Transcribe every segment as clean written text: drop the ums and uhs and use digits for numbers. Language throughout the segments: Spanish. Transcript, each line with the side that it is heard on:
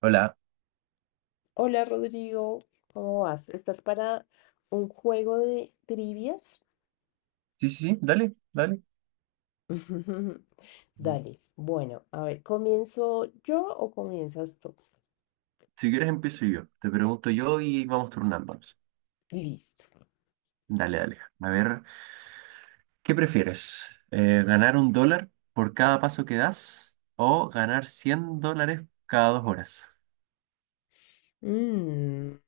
right: Hola.
left: Hola Rodrigo, ¿cómo vas? ¿Estás para un juego de trivias?
right: Sí, sí, sí, dale, dale.
left: Dale, bueno, a ver, ¿comienzo yo o comienzas tú?
right: Si quieres empiezo yo. Te pregunto yo y vamos turnándonos.
left: Listo.
right: Dale, dale. A ver, ¿qué prefieres? ¿ganar un dólar por cada paso que das o ganar $100 cada 2 horas?
left: Mm,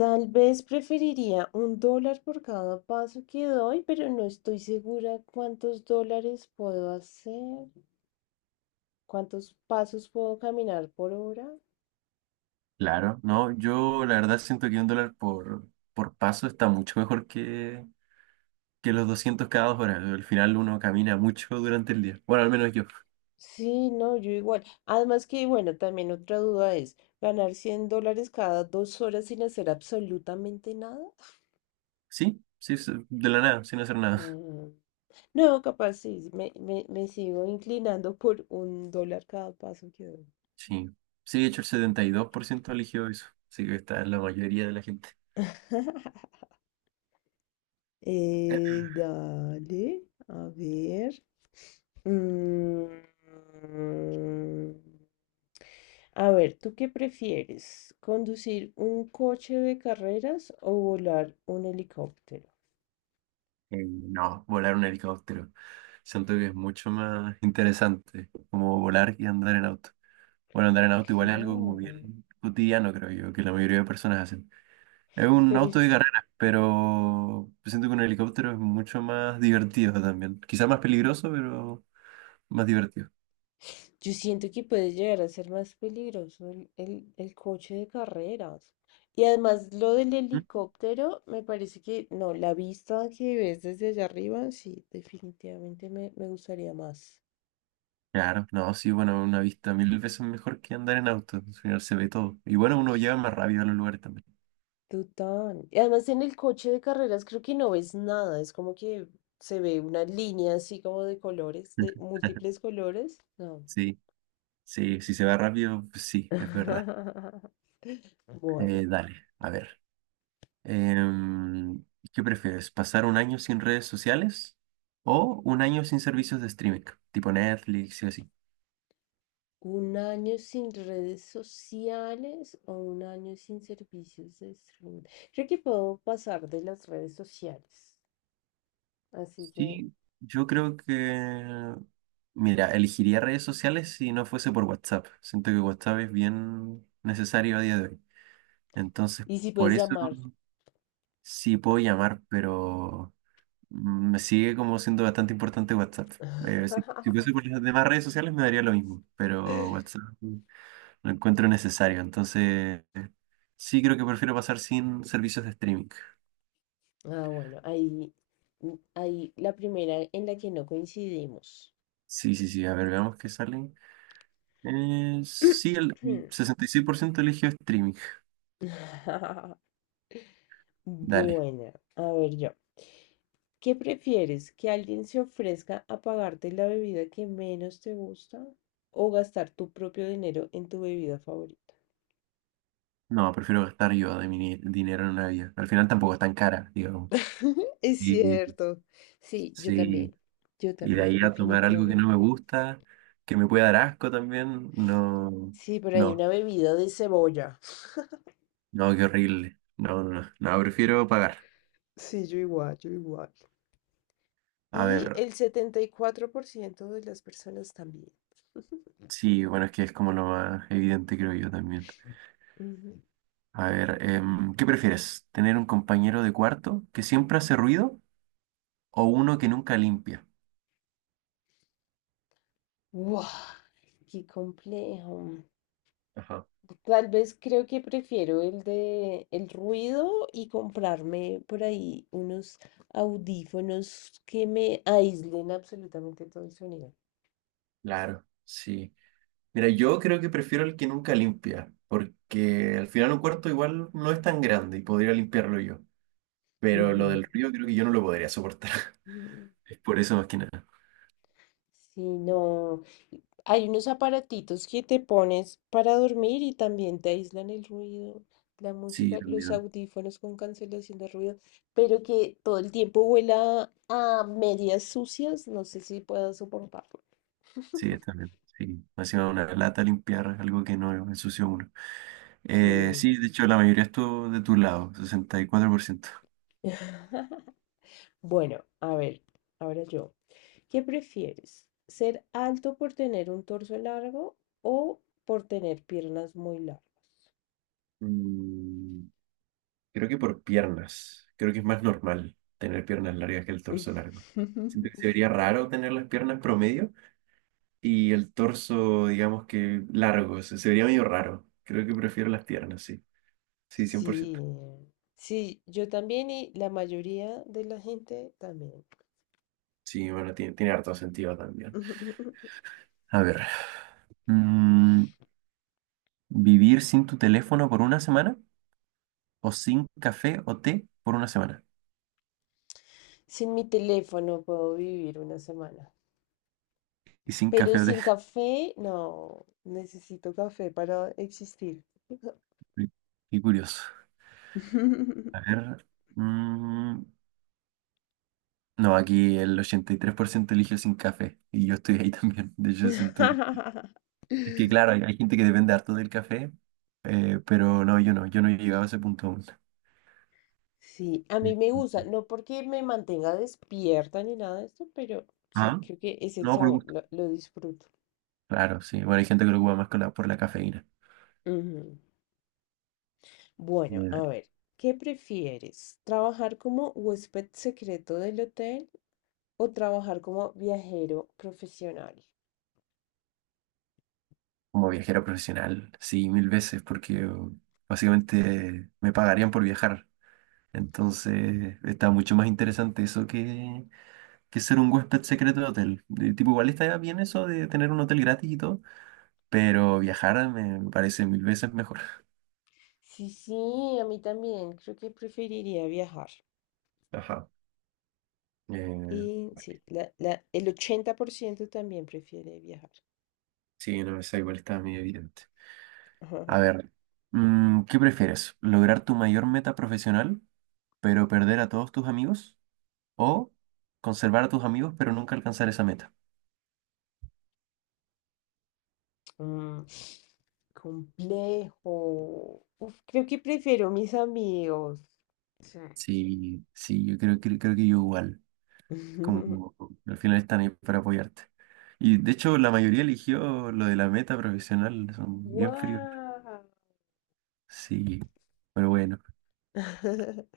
left: Tal vez preferiría $1 por cada paso que doy, pero no estoy segura cuántos dólares puedo hacer, cuántos pasos puedo caminar por hora.
right: Claro, no, yo la verdad siento que un dólar por paso está mucho mejor que los 200 cada 2 horas. Al final uno camina mucho durante el día. Bueno, al menos yo.
left: Sí, no, yo igual. Además que, bueno, también otra duda es, ¿ganar $100 cada 2 horas sin hacer absolutamente nada?
right: Sí, sí, sí, de la nada, sin hacer nada.
left: Mm, No, capaz sí, me sigo inclinando por $1 cada paso que doy.
right: Sí, sí, de hecho el 72% eligió eso, así que está la mayoría de la gente.
left: Dale, a ver. Mm, A ver, ¿tú qué prefieres? ¿Conducir un coche de carreras o volar un helicóptero?
right: No, volar un helicóptero. Siento que es mucho más interesante como volar y andar en auto. Bueno, andar en auto igual es algo como
left: Claro,
right: bien cotidiano, creo yo, que la mayoría de personas hacen. Es un
left: pero
right: auto de carrera, pero siento que un helicóptero es mucho más divertido también. Quizá más peligroso, pero más divertido.
left: yo siento que puede llegar a ser más peligroso el coche de carreras. Y además lo del
right: ¿Mm?
left: helicóptero, me parece que no, la vista que ves desde allá arriba, sí, definitivamente me gustaría más.
right: Claro, no, sí, bueno, una vista mil veces mejor que andar en auto. Al final se ve todo. Y bueno, uno llega más rápido a los lugares también.
left: Total. Y además en el coche de carreras creo que no ves nada, es como que se ve una línea así como de colores, de múltiples colores. No.
right: Sí, sí, si se va rápido, pues sí, es verdad.
left: Bueno.
right: Dale, a ver. Em, ¿Qué prefieres? ¿Pasar 1 año sin redes sociales o 1 año sin servicios de streaming, tipo Netflix y así?
left: ¿Un año sin redes sociales o un año sin servicios de streaming? Creo que puedo pasar de las redes sociales. Así que...
right: Sí, yo creo mira, elegiría redes sociales si no fuese por WhatsApp. Siento que WhatsApp es bien necesario a día de hoy. Entonces,
left: Y si
right: por
left: puedes
right: eso
left: llamar.
right: sí puedo llamar, pero me sigue como siendo bastante importante WhatsApp. Si, si fuese por las demás redes sociales me daría lo mismo, pero WhatsApp lo encuentro necesario. Entonces, sí creo que prefiero pasar sin servicios de streaming.
left: Ah, bueno, ahí, ahí la primera en la que no coincidimos.
right: Sí, sí, sí. A ver, veamos qué salen. Sí, el 66% eligió streaming. Dale.
left: Bueno, a ver yo. ¿Qué prefieres? ¿Que alguien se ofrezca a pagarte la bebida que menos te gusta o gastar tu propio dinero en tu bebida favorita?
right: No, prefiero gastar yo de mi dinero en una vida. Al final tampoco es tan cara, digamos.
left: Es
right: Y
left: cierto. Sí, yo
right: sí,
left: también. Yo
right: y de
left: también,
right: ahí a tomar algo que no me
left: definitivamente.
right: gusta, que me pueda dar asco también, no,
left: Sí, pero hay
right: no,
left: una bebida de cebolla.
right: no, qué horrible. No, no, no, no, prefiero pagar.
left: Sí, yo igual, yo igual.
right: A
left: Y
right: ver,
left: el 74% de las personas también.
right: sí, bueno, es que es como lo más evidente, creo yo también.
left: Ujú.
right: A ver, ¿qué prefieres? ¿Tener un compañero de cuarto que siempre hace ruido o uno que nunca limpia?
left: ¡Guau! ¡Qué complejo!
right: Ajá,
left: Tal vez creo que prefiero el de el ruido y comprarme por ahí unos audífonos que me aíslen absolutamente todo el sonido.
right: claro, sí. Mira, yo creo que prefiero el que nunca limpia, porque al final un cuarto igual no es tan grande y podría limpiarlo yo. Pero lo
left: Ujú.
right: del ruido creo que yo no lo podría soportar.
left: Mm.
right: Es por eso más que nada.
left: Sí, no. Y hay unos aparatitos que te pones para dormir y también te aíslan el ruido, la
right: Sí,
left: música, los
right: también.
left: audífonos con cancelación de ruido, pero que todo el tiempo huela a medias sucias. No sé si puedo soportarlo.
right: Sí, también. Sí. Más encima una lata limpiar algo que no ensució uno.
left: Sí.
right: Sí, de hecho, la mayoría estuvo de tu lado, 64%.
left: Bueno, a ver, ahora yo. ¿Qué prefieres? ¿Ser alto por tener un torso largo o por tener piernas muy largas?
right: Mm, creo que por piernas. Creo que es más normal tener piernas largas que el torso largo. Siento que se vería raro tener las piernas promedio y el torso, digamos que largo. Se vería medio raro. Creo que prefiero las piernas, sí. Sí, cien por
left: Sí,
right: ciento
left: sí, yo también y la mayoría de la gente también.
right: Sí, bueno, tiene, tiene harto sentido también. A ver. mm, ¿Vivir sin tu teléfono por 1 semana o sin café o té por 1 semana?
left: Sin mi teléfono puedo vivir una semana,
right: Y sin
left: pero
right: café o té.
left: sin café, no, necesito café para existir.
right: Qué curioso. A ver. mm, no, aquí el 83% eligió sin café y yo estoy ahí también. De hecho, siento que... Es que claro, hay gente que depende harto del café, pero no, yo no, yo no he llegado a ese punto aún.
left: Sí, a mí me gusta, no porque me mantenga despierta ni nada de esto, pero sí,
right: Ajá.
left: creo que es el
right: No, por
left: sabor,
right: gusto.
left: lo disfruto.
right: Claro, sí. Bueno, hay gente que lo ocupa más con por la cafeína.
left: Ujú. Bueno, a ver, ¿qué prefieres? ¿Trabajar como huésped secreto del hotel o trabajar como viajero profesional?
right: Como viajero profesional, sí, mil veces, porque básicamente me pagarían por viajar. Entonces está mucho más interesante eso que ser un huésped secreto de hotel. De tipo, igual está bien eso de tener un hotel gratis y todo, pero viajar me parece mil veces mejor.
left: Sí, sí, a mí también. Creo que preferiría viajar.
right: Ajá. Eh,
left: Y sí, el 80% también prefiere viajar.
right: sí, no, esa igual está muy evidente.
left: Ajá.
right: A ver, ¿qué prefieres? ¿Lograr tu mayor meta profesional, pero perder a todos tus amigos? ¿O conservar a tus amigos, pero nunca alcanzar esa meta?
left: Mm, Complejo. Uf, creo que prefiero mis amigos. Sí.
right: Sí, sí, yo creo que yo igual. Como al final están ahí para apoyarte. Y de hecho, la mayoría eligió lo de la meta profesional, son bien fríos.
left: ¡Wow!
right: Sí, pero bueno,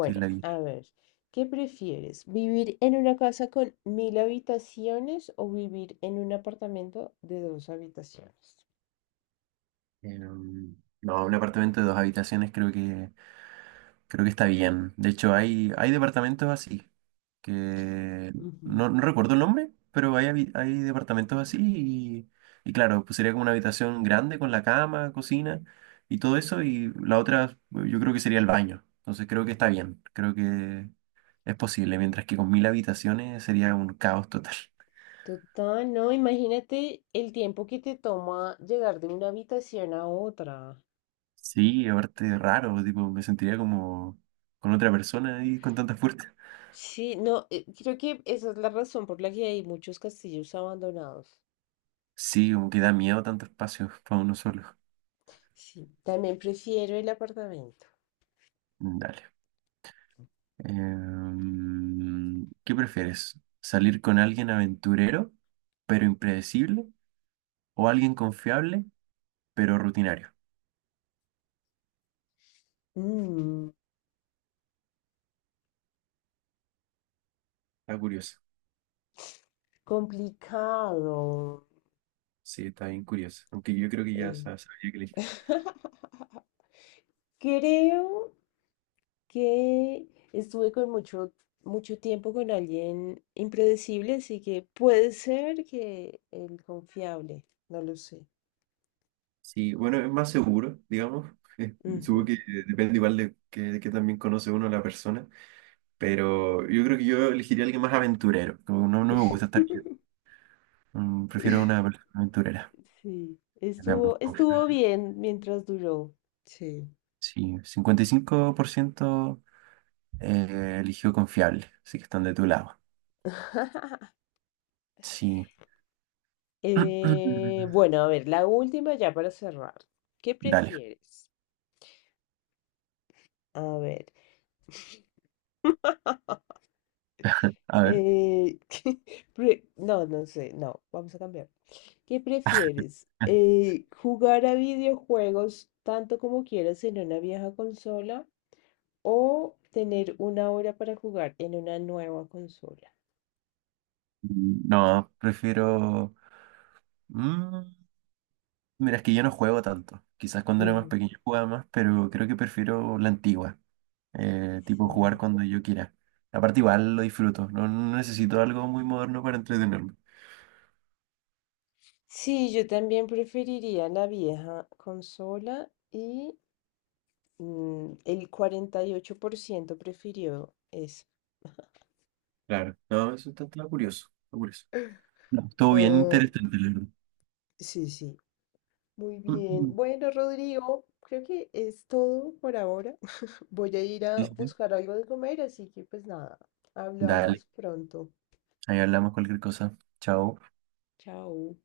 right: sí es la vida.
left: a ver, ¿qué prefieres? ¿Vivir en una casa con 1.000 habitaciones o vivir en un apartamento de dos habitaciones?
right: Em, no, un apartamento de 2 habitaciones creo que creo que está bien. De hecho, hay departamentos así, que
left: Ujú.
right: no, no recuerdo el nombre, pero hay departamentos así y claro, pues sería como una habitación grande con la cama, cocina y todo eso y la otra yo creo que sería el baño. Entonces creo que está bien, creo que es posible, mientras que con 1000 habitaciones sería un caos total.
left: Total, no, imagínate el tiempo que te toma llegar de una habitación a otra.
right: Sí, aparte raro, tipo, me sentiría como con otra persona ahí con tantas puertas.
left: Sí, no, creo que esa es la razón por la que hay muchos castillos abandonados.
right: Sí, como que da miedo tanto espacio para uno solo.
left: Sí, también prefiero el apartamento.
right: Dale. ¿Qué prefieres? ¿Salir con alguien aventurero, pero impredecible? ¿O alguien confiable, pero rutinario?
left: Mm,
right: Está curioso.
left: Complicado.
right: Sí, está bien curioso. Aunque yo creo que ya
left: eh.
right: sabía que elegir.
left: Creo que estuve con mucho, mucho tiempo con alguien impredecible, así que puede ser que el confiable, no lo sé.
right: Sí, bueno, es más seguro, digamos. Supongo
left: Ujú.
right: que depende igual de que también conoce uno a la persona. Pero yo creo que yo elegiría a alguien más aventurero. Como no, no me gusta estar quieto. Mm, prefiero una persona aventurera.
left: Sí,
right: Veamos.
left: estuvo bien mientras duró. Sí.
right: Sí, 55% eligió confiable, así que están de tu lado. Sí.
left: Bueno, a ver, la última ya para cerrar. ¿Qué
right: Dale,
left: prefieres? A ver.
right: a ver.
left: Eh, no, no sé, no, vamos a cambiar. ¿Qué prefieres? ¿Jugar a videojuegos tanto como quieras en una vieja consola o tener una hora para jugar en una nueva consola?
right: No, prefiero... mm, mira, es que yo no juego tanto. Quizás cuando era más
left: Ujú.
right: pequeño jugaba más, pero creo que prefiero la antigua. Tipo jugar
left: Sí.
right: cuando yo quiera. Aparte igual lo disfruto. No, no necesito algo muy moderno para entretenerme.
left: Sí, yo también preferiría la vieja consola y el 48% prefirió eso.
right: Claro. No, está curioso. Está curioso. No, estuvo bien
left: Ah,
right: interesante, la verdad.
left: sí, sí. Muy
right: Mm,
left: bien.
right: mm.
left: Bueno, Rodrigo, creo que es todo por ahora. Voy a ir
right: Sí,
left: a
right: sí. sí.
left: buscar algo de comer, así que pues nada,
right: Dale,
left: hablamos pronto.
right: ahí hablamos cualquier cosa. Chao.
left: Chao.